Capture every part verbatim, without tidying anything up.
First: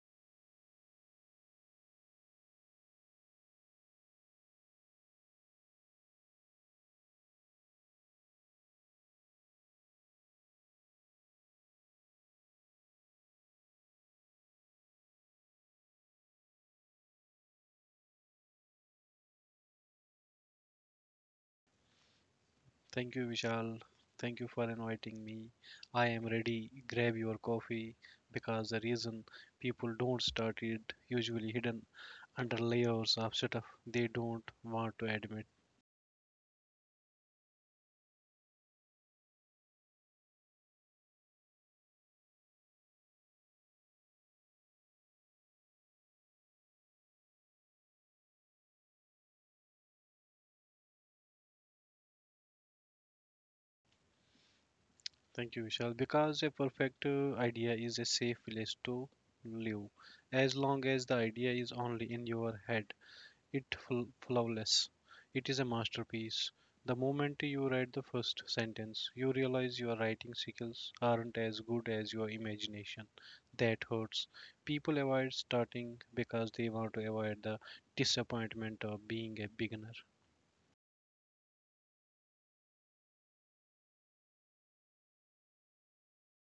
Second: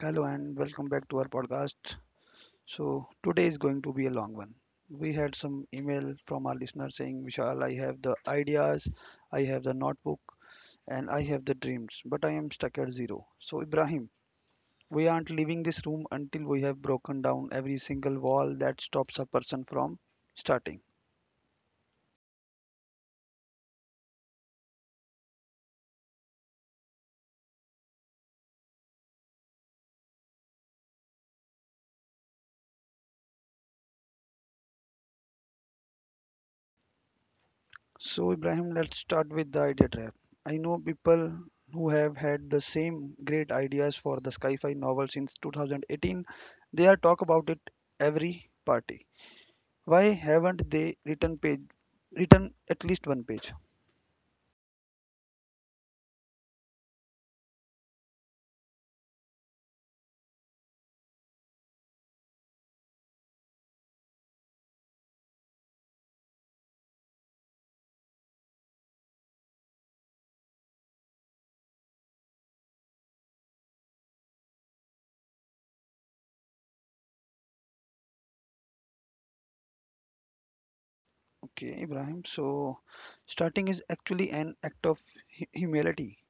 Hello and welcome back to our podcast. So today is going to be a long one. We had some email from our listener saying, Vishal, I have the ideas, I have the notebook, and I have the dreams, but I am stuck at zero. So Ibrahim, we aren't leaving this room until we have broken down every single wall that stops a person from starting. Thank you, Vishal. Thank you for inviting me. I am ready. Grab your coffee because the reason people don't start it usually hidden under layers of stuff they don't want to admit. So, Ibrahim, let's start with the idea trap. I know people who have had the same great ideas for the sci-fi novel since two thousand eighteen. They are talk about it every party. Why haven't they written page written at least one page? Thank you, Vishal. Because a perfect uh, idea is a safe place to live as long as the idea is only in your head. It flawless. It is a masterpiece. The moment you write the first sentence, you realize your writing skills aren't as good as your imagination. That hurts. People avoid starting because they want to avoid the disappointment of being a beginner. Okay, Ibrahim. So, starting is actually an act of hu- humility.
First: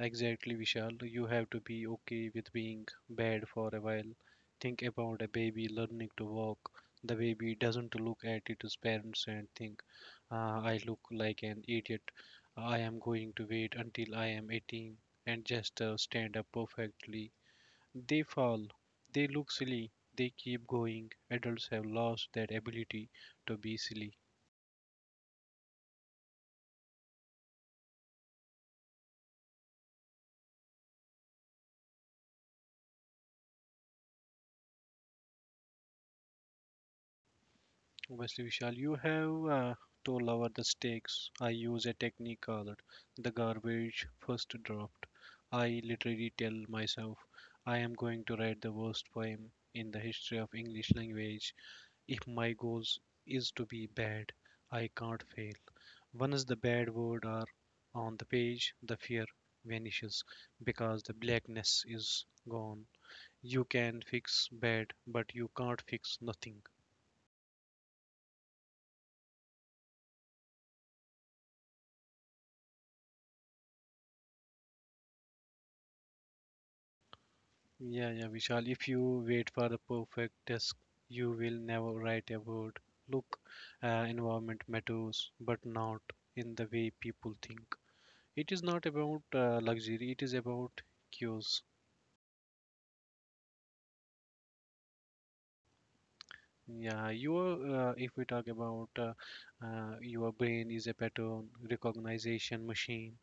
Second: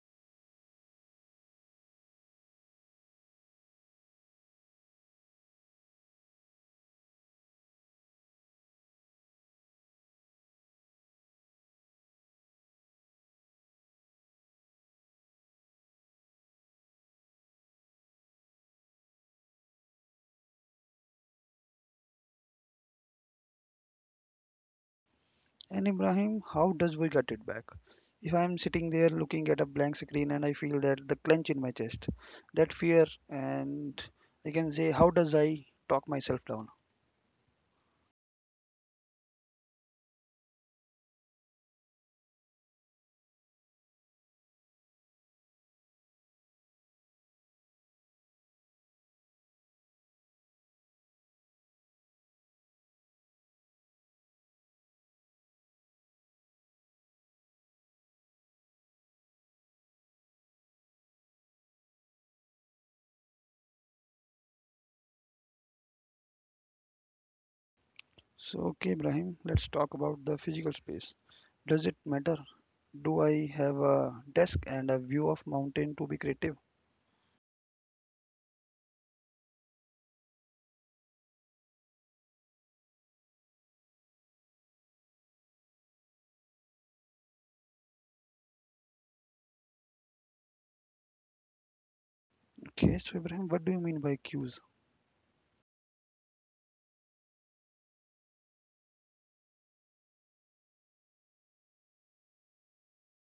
Exactly, Vishal. You have to be okay with being bad for a while. Think about a baby learning to walk. The baby doesn't look at its parents and think, "Ah, I look like an idiot. I am going to wait until I am eighteen and just uh, stand up perfectly. They fall. They look silly. They keep going. Adults have lost that ability to be silly. And Ibrahim, how does we get it back? If I'm sitting there looking at a blank screen and I feel that the clench in my chest, that fear, and I can say, how does I talk myself down? Obviously, Vishal, you have uh, to lower the stakes. I use a technique called the garbage first draft. I literally tell myself I am going to write the worst poem in the history of English language. If my goals is to be bad, I can't fail. Once the bad word are on the page, the fear vanishes because the blackness is gone. You can fix bad, but you can't fix nothing. So, okay, Ibrahim, let's talk about the physical space. Does it matter? Do I have a desk and a view of mountain to be creative? Yeah, yeah, Vishal. If you wait for the perfect test, you will never write a word. Look, uh, environment matters, but not in the way people think. It is not about uh, luxury, it is about cues. Okay, so Ibrahim, what do you mean by cues? Yeah, your uh, if we talk about uh, uh, Your brain is a pattern recognition machine.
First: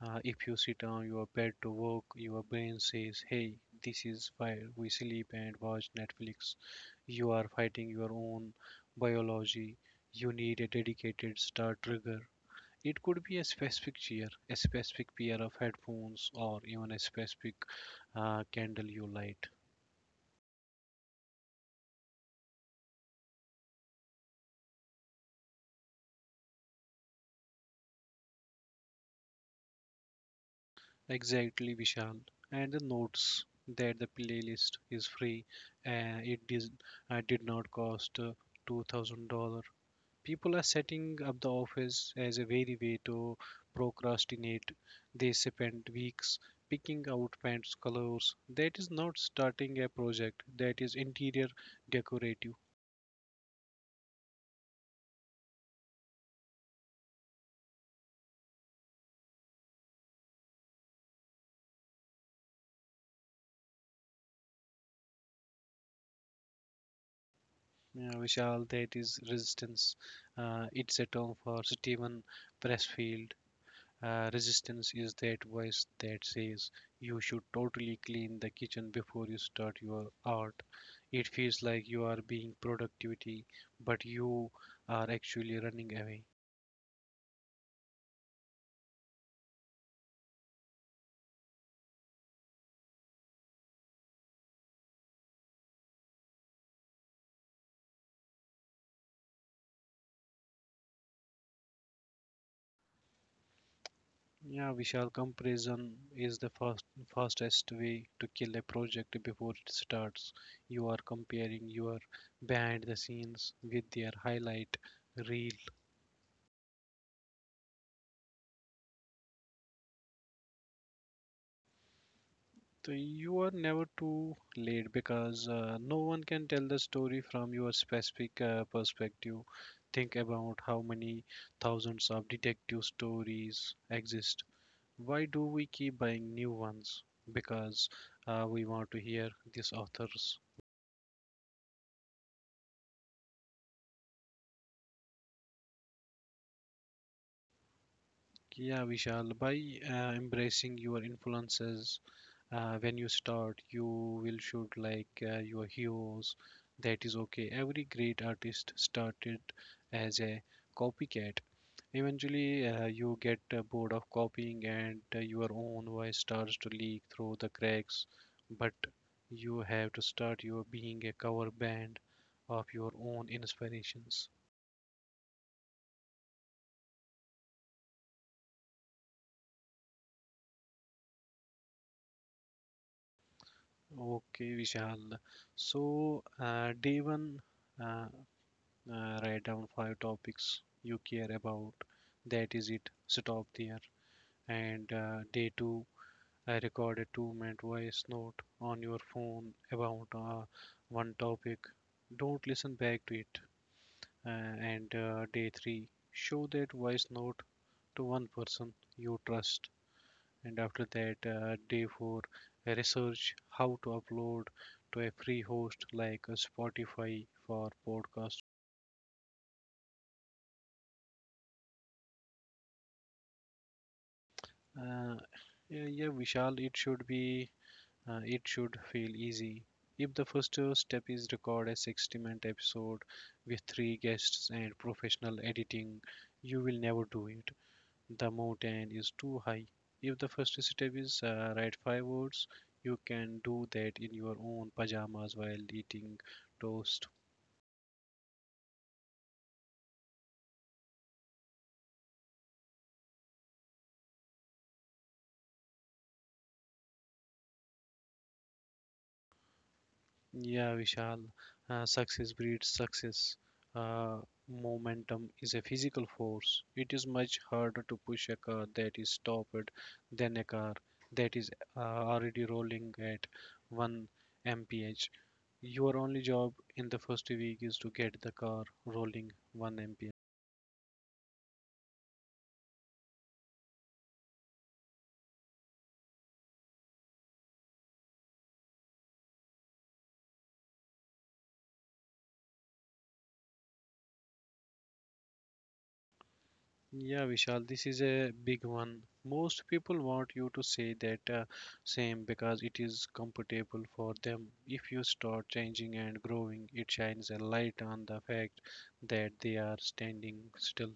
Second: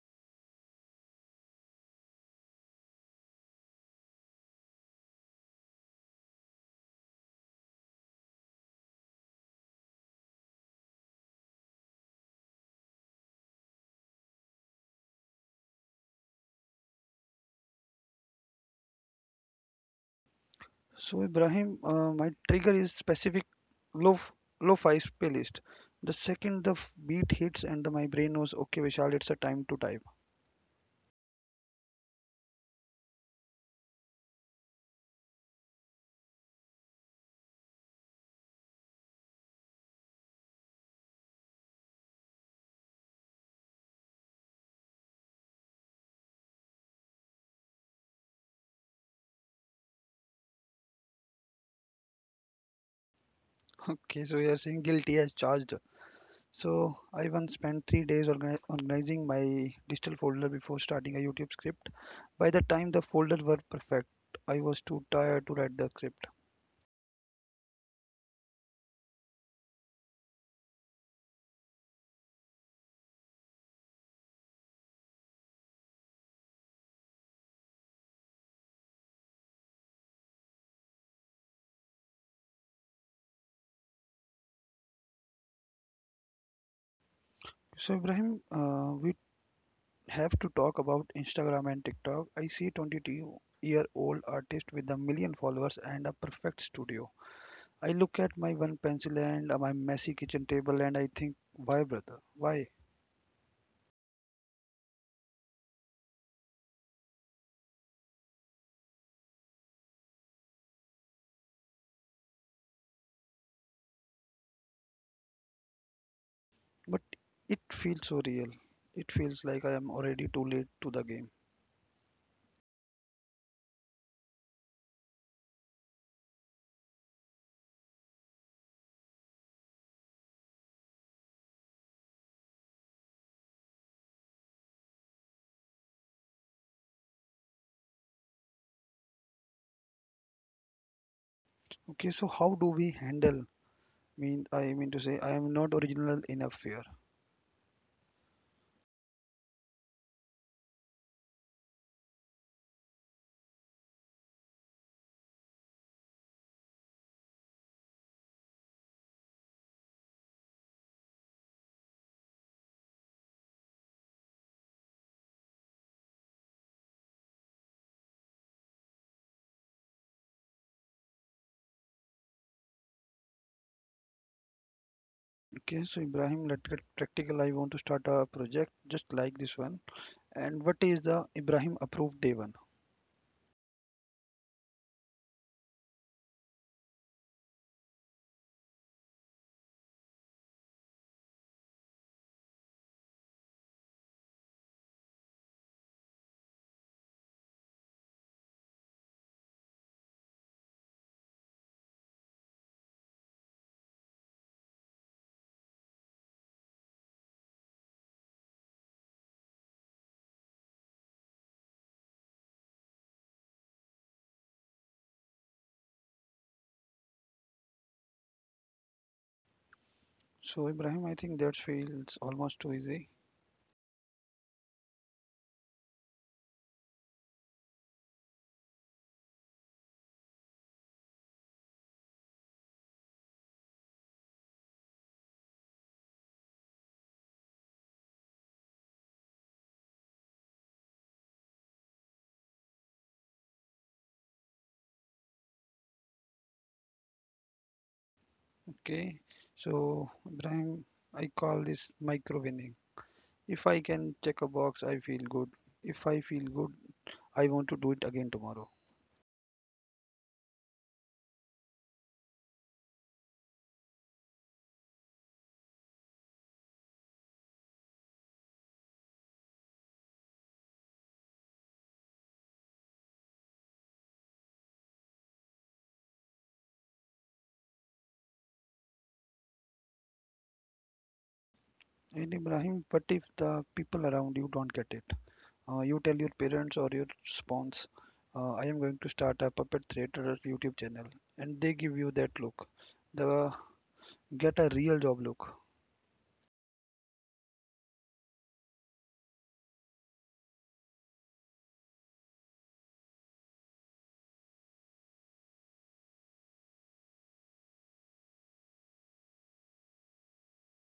Uh, if you sit on your bed to work, your brain says, "Hey, this is where we sleep and watch Netflix." You are fighting your own biology. You need a dedicated start trigger. It could be a specific chair, a specific pair of headphones, or even a specific uh, candle you light. So Ibrahim, uh, my trigger is specific low lo-fi playlist. The second the f- beat hits and the, my brain knows, okay, Vishal, it's a time to type. Exactly, Vishal. And the notes that the playlist is free. Uh, it did, uh, did not cost uh, two thousand dollars. People are setting up the office as a very way to procrastinate. They spend weeks picking out pants colors. That is not starting a project. That is interior decorative. Okay, so you're saying guilty as charged. So I once spent three days organi- organizing my digital folder before starting a YouTube script. By the time the folder were perfect, I was too tired to write the script. Uh, Vishal, that is resistance. Uh, it's a term for Stephen Pressfield. Uh, resistance is that voice that says you should totally clean the kitchen before you start your art. It feels like you are being productivity, but you are actually running away. So Ibrahim, uh, we have to talk about Instagram and TikTok. I see twenty-two-year-old artist with a million followers and a perfect studio. I look at my one pencil and uh, my messy kitchen table and I think, why, brother? Why? Yeah, Vishal, comparison is the fast, fastest way to kill a project before it starts. You are comparing your behind the scenes with their highlight reel. But it feels so real. It feels like I am already too late to the game. So you are never too late because uh, no one can tell the story from your specific uh, perspective. Think about how many thousands of detective stories exist. Why do we keep buying new ones? Because uh, we want to hear this author's. Okay, so how do we handle? Mean I mean to say I am not original enough here. Yeah, Vishal, by uh, embracing your influences, uh, when you start, you will shoot like uh, your heroes. That is okay. Every great artist started as a copycat. Eventually, uh, you get uh, bored of copying, and uh, your own voice starts to leak through the cracks. But you have to start your being a cover band of your own inspirations. Okay, so Ibrahim, let's get practical. I want to start a project just like this one. And what is the Ibrahim approved day one? Okay, Vishal. So, uh, day one, uh, uh, write down five topics you care about. That is it. Stop there. And uh, day two, I record a two-minute voice note on your phone about uh, one topic. Don't listen back to it. Uh, and uh, day three, show that voice note to one person you trust, and after that uh, day four, research how to upload to a free host like uh, spotify for podcast. So Ibrahim, I think that feels almost too easy. uh, yeah, yeah, vishal, it should be, uh, it should feel easy. If the first uh, step is record a sixty minute episode with three guests and professional editing, you will never do it. The mountain is too high. If the first step is uh, write five words, you can do that in your own pajamas while eating toast. Okay. So Ibrahim, I call this micro winning. If I can check a box, I feel good. If I feel good, I want to do it again tomorrow. Yeah, Vishal, uh, success breeds success. Uh, momentum is a physical force. It is much harder to push a car that is stopped than a car that is uh, already rolling at one mile per hour. Your only job in the first week is to get the car rolling one mile per hour. And Ibrahim, but if the people around you don't get it, uh, you tell your parents or your spouse, uh, I am going to start a puppet theater YouTube channel, and they give you that look, the get a real job look. Yeah, Vishal, this is a big one. Most people want you to say that uh, same because it is comfortable for them. If you start changing and growing, it shines a light on the fact that they are standing still.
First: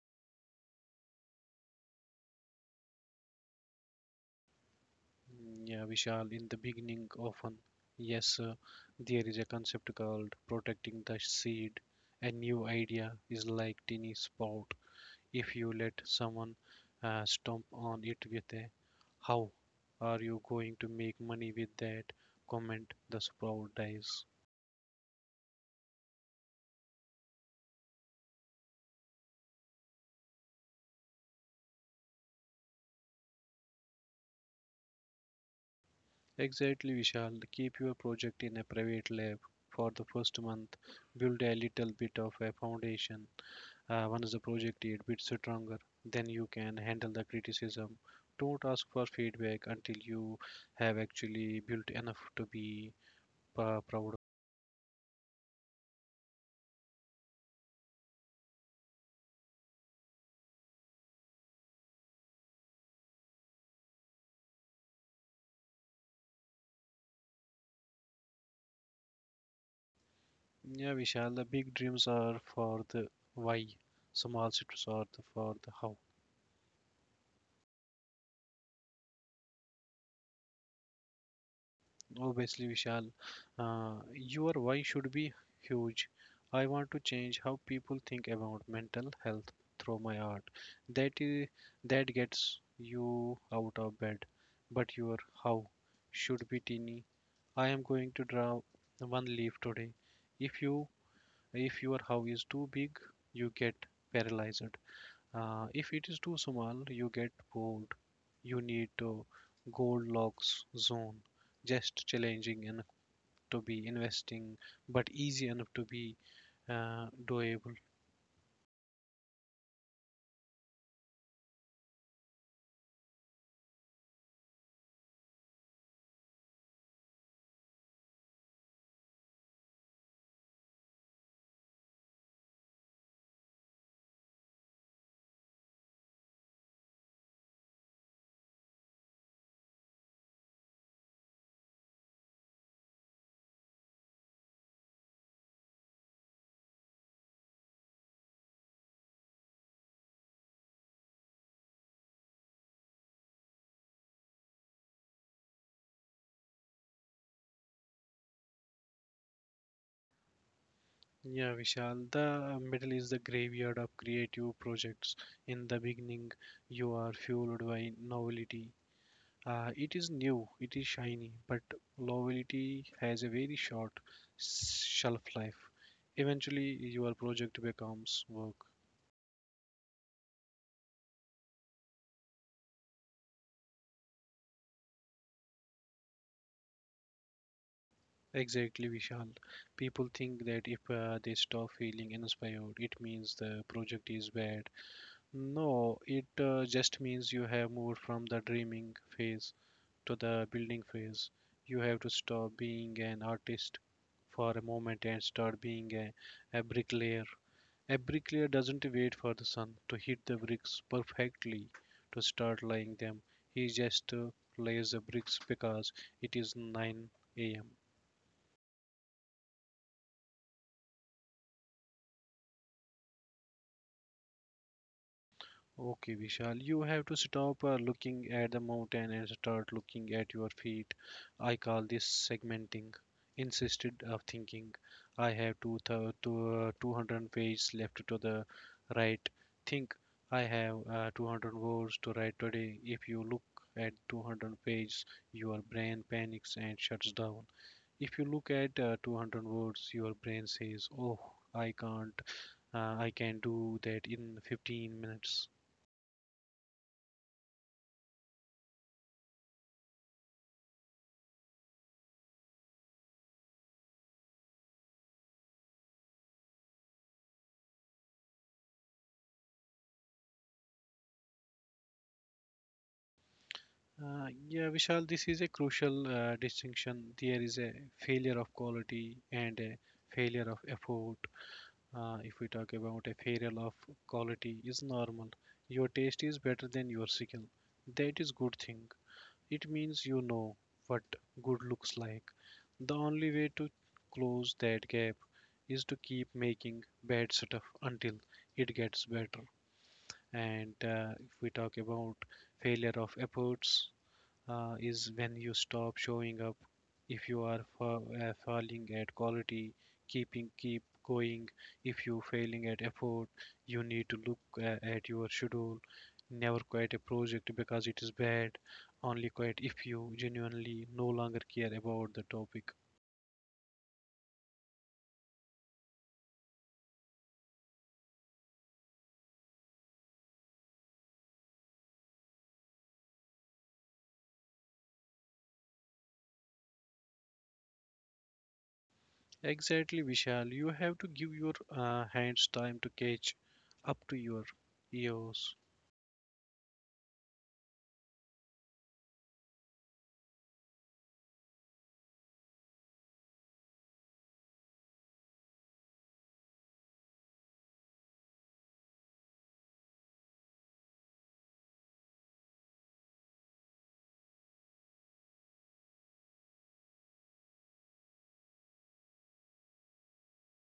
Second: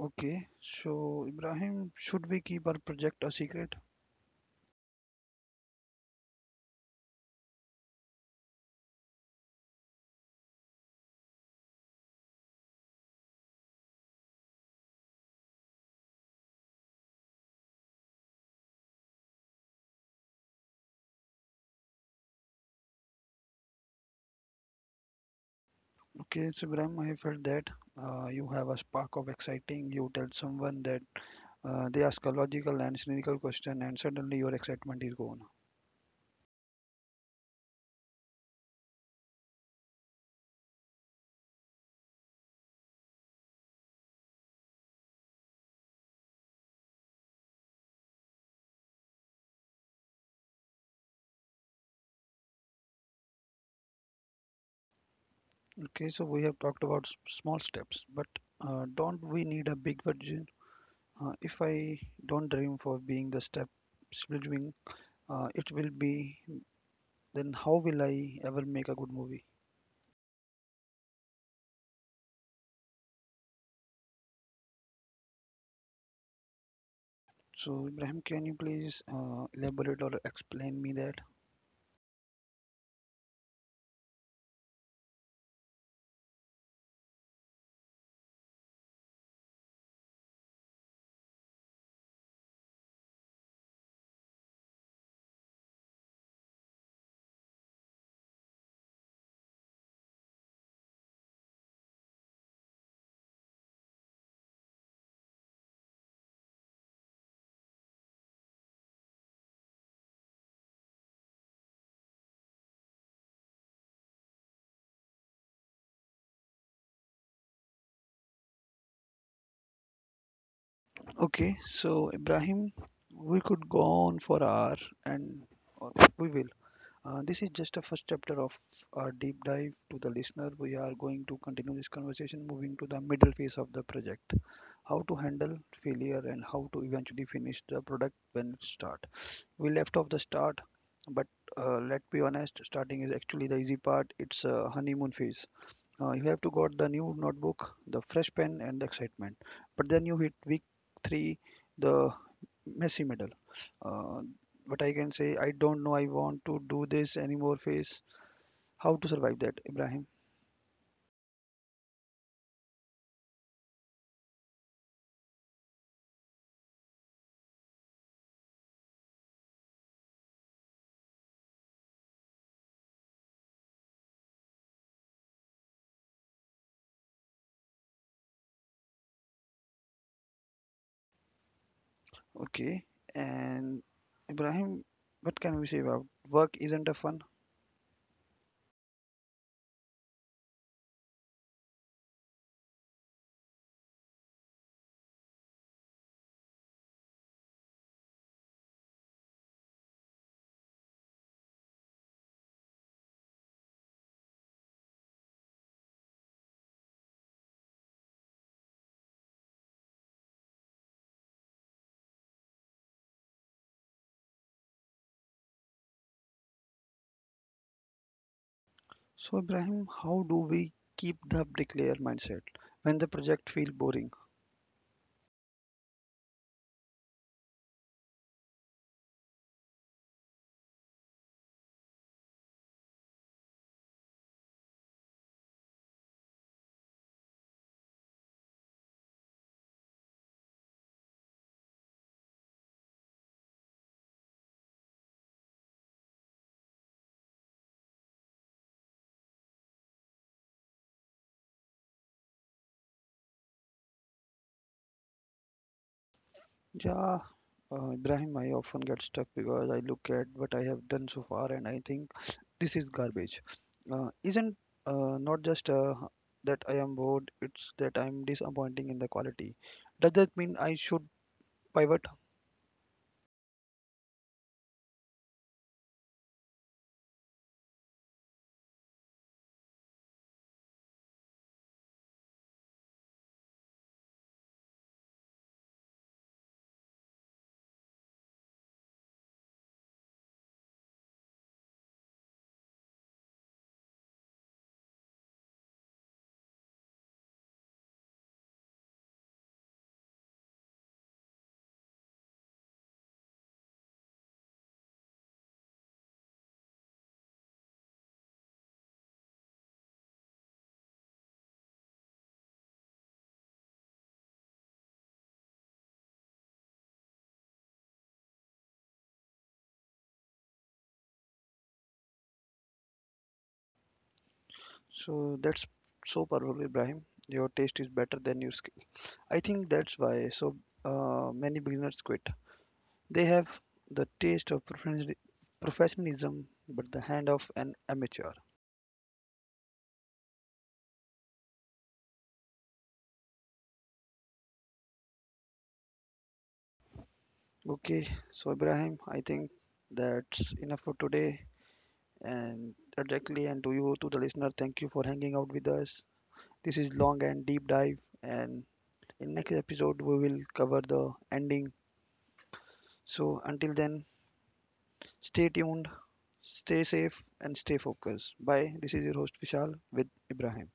Okay. So Ibrahim, should we keep our project a secret? Mm, yeah, Vishal, in the beginning, often, yes, uh, there is a concept called protecting the seed. A new idea is like tiny sprout. If you let someone uh, stomp on it with a "how are you going to make money with that" comment, the sprout dies. Okay, Shubhram, I felt that uh, you have a spark of exciting. You tell someone that uh, they ask a logical and cynical question, and suddenly your excitement is gone. Exactly, Vishal. Keep your project in a private lab for the first month. Build a little bit of a foundation. Uh, once the project is a bit stronger, then you can handle the criticism. Don't ask for feedback until you have actually built enough to be uh, proud. Okay, so we have talked about s- small steps, but uh, don't we need a big vision? Uh, if I don't dream for being the step between uh, it will be, then how will I ever make a good movie? Yeah, Vishal, the big dreams are for the why, small cities are the, for the how. So, Ibrahim, can you please uh, elaborate or explain me that? Obviously, Vishal, uh, your why should be huge. I want to change how people think about mental health through my art. That is, that gets you out of bed, but your how should be teeny. I am going to draw one leaf today. If you if your how is too big, you get paralyzed. Uh, if it is too small, you get bored. You need to Goldilocks zone, just challenging enough to be investing, but easy enough to be uh, doable. Okay, so Ibrahim, we could go on for hour and or we will. Uh, this is just a first chapter of our deep dive to the listener. We are going to continue this conversation moving to the middle phase of the project. How to handle failure and how to eventually finish the product when it start. We left off the start, but uh, let's be honest, starting is actually the easy part. It's a honeymoon phase. Uh, you have to got the new notebook, the fresh pen, and the excitement. But then you hit week three, the messy middle. Uh, but I can say, I don't know, I want to do this anymore phase. How to survive that, Ibrahim? Yeah, Vishal, the middle is the graveyard of creative projects. In the beginning, you are fueled by novelty. Uh, it is new, it is shiny, but novelty has a very short shelf life. Eventually, your project becomes work. Okay. And Ibrahim, what can we say about work isn't a fun? Exactly, Vishal. People think that if uh, they stop feeling inspired, it means the project is bad. No, it uh, just means you have moved from the dreaming phase to the building phase. You have to stop being an artist for a moment and start being a, a bricklayer. A bricklayer doesn't wait for the sun to hit the bricks perfectly to start laying them. He just uh, lays the bricks because it is nine a m. So, Ibrahim, how do we keep the bricklayer mindset when the project feel boring? Okay, Vishal, you have to stop uh, looking at the mountain and start looking at your feet. I call this segmenting, insisted of thinking. I have two thou- two, uh, two hundred pages left to the right. Think I have uh, two hundred words to write today. If you look at two hundred pages, your brain panics and shuts down. If you look at uh, two hundred words, your brain says, "Oh, I can't. Uh, I can do that in fifteen minutes." Yeah, uh, Ibrahim, I often get stuck because I look at what I have done so far and I think this is garbage. Uh, isn't uh, not just uh, that I am bored, it's that I'm disappointing in the quality. Does that mean I should pivot? Uh, yeah, Vishal, this is a crucial uh, distinction. There is a failure of quality and a failure of effort. Uh, if we talk about a failure of quality, is normal. Your taste is better than your skill. That is good thing. It means you know what good looks like. The only way to close that gap is to keep making bad stuff until it gets better. And uh, if we talk about failure of efforts, uh, is when you stop showing up. If you are fa- uh, failing at quality, keeping keep going. If you failing at effort, you need to look uh, at your schedule. Never quit a project because it is bad. Only quit if you genuinely no longer care about the topic. So that's so powerful, Ibrahim. Your taste is better than your skill. I think that's why so uh, many beginners quit. They have the taste of professionalism, professionalism but the hand of an amateur. Exactly, Vishal. You have to give your uh, hands time to catch up to your ears. Okay, so Ibrahim, I think that's enough for today. And directly, and to you, to the listener, thank you for hanging out with us. This is long and deep dive, and in next episode we will cover the ending. So until then, stay tuned, stay safe, and stay focused. Bye. This is your host Vishal with Ibrahim.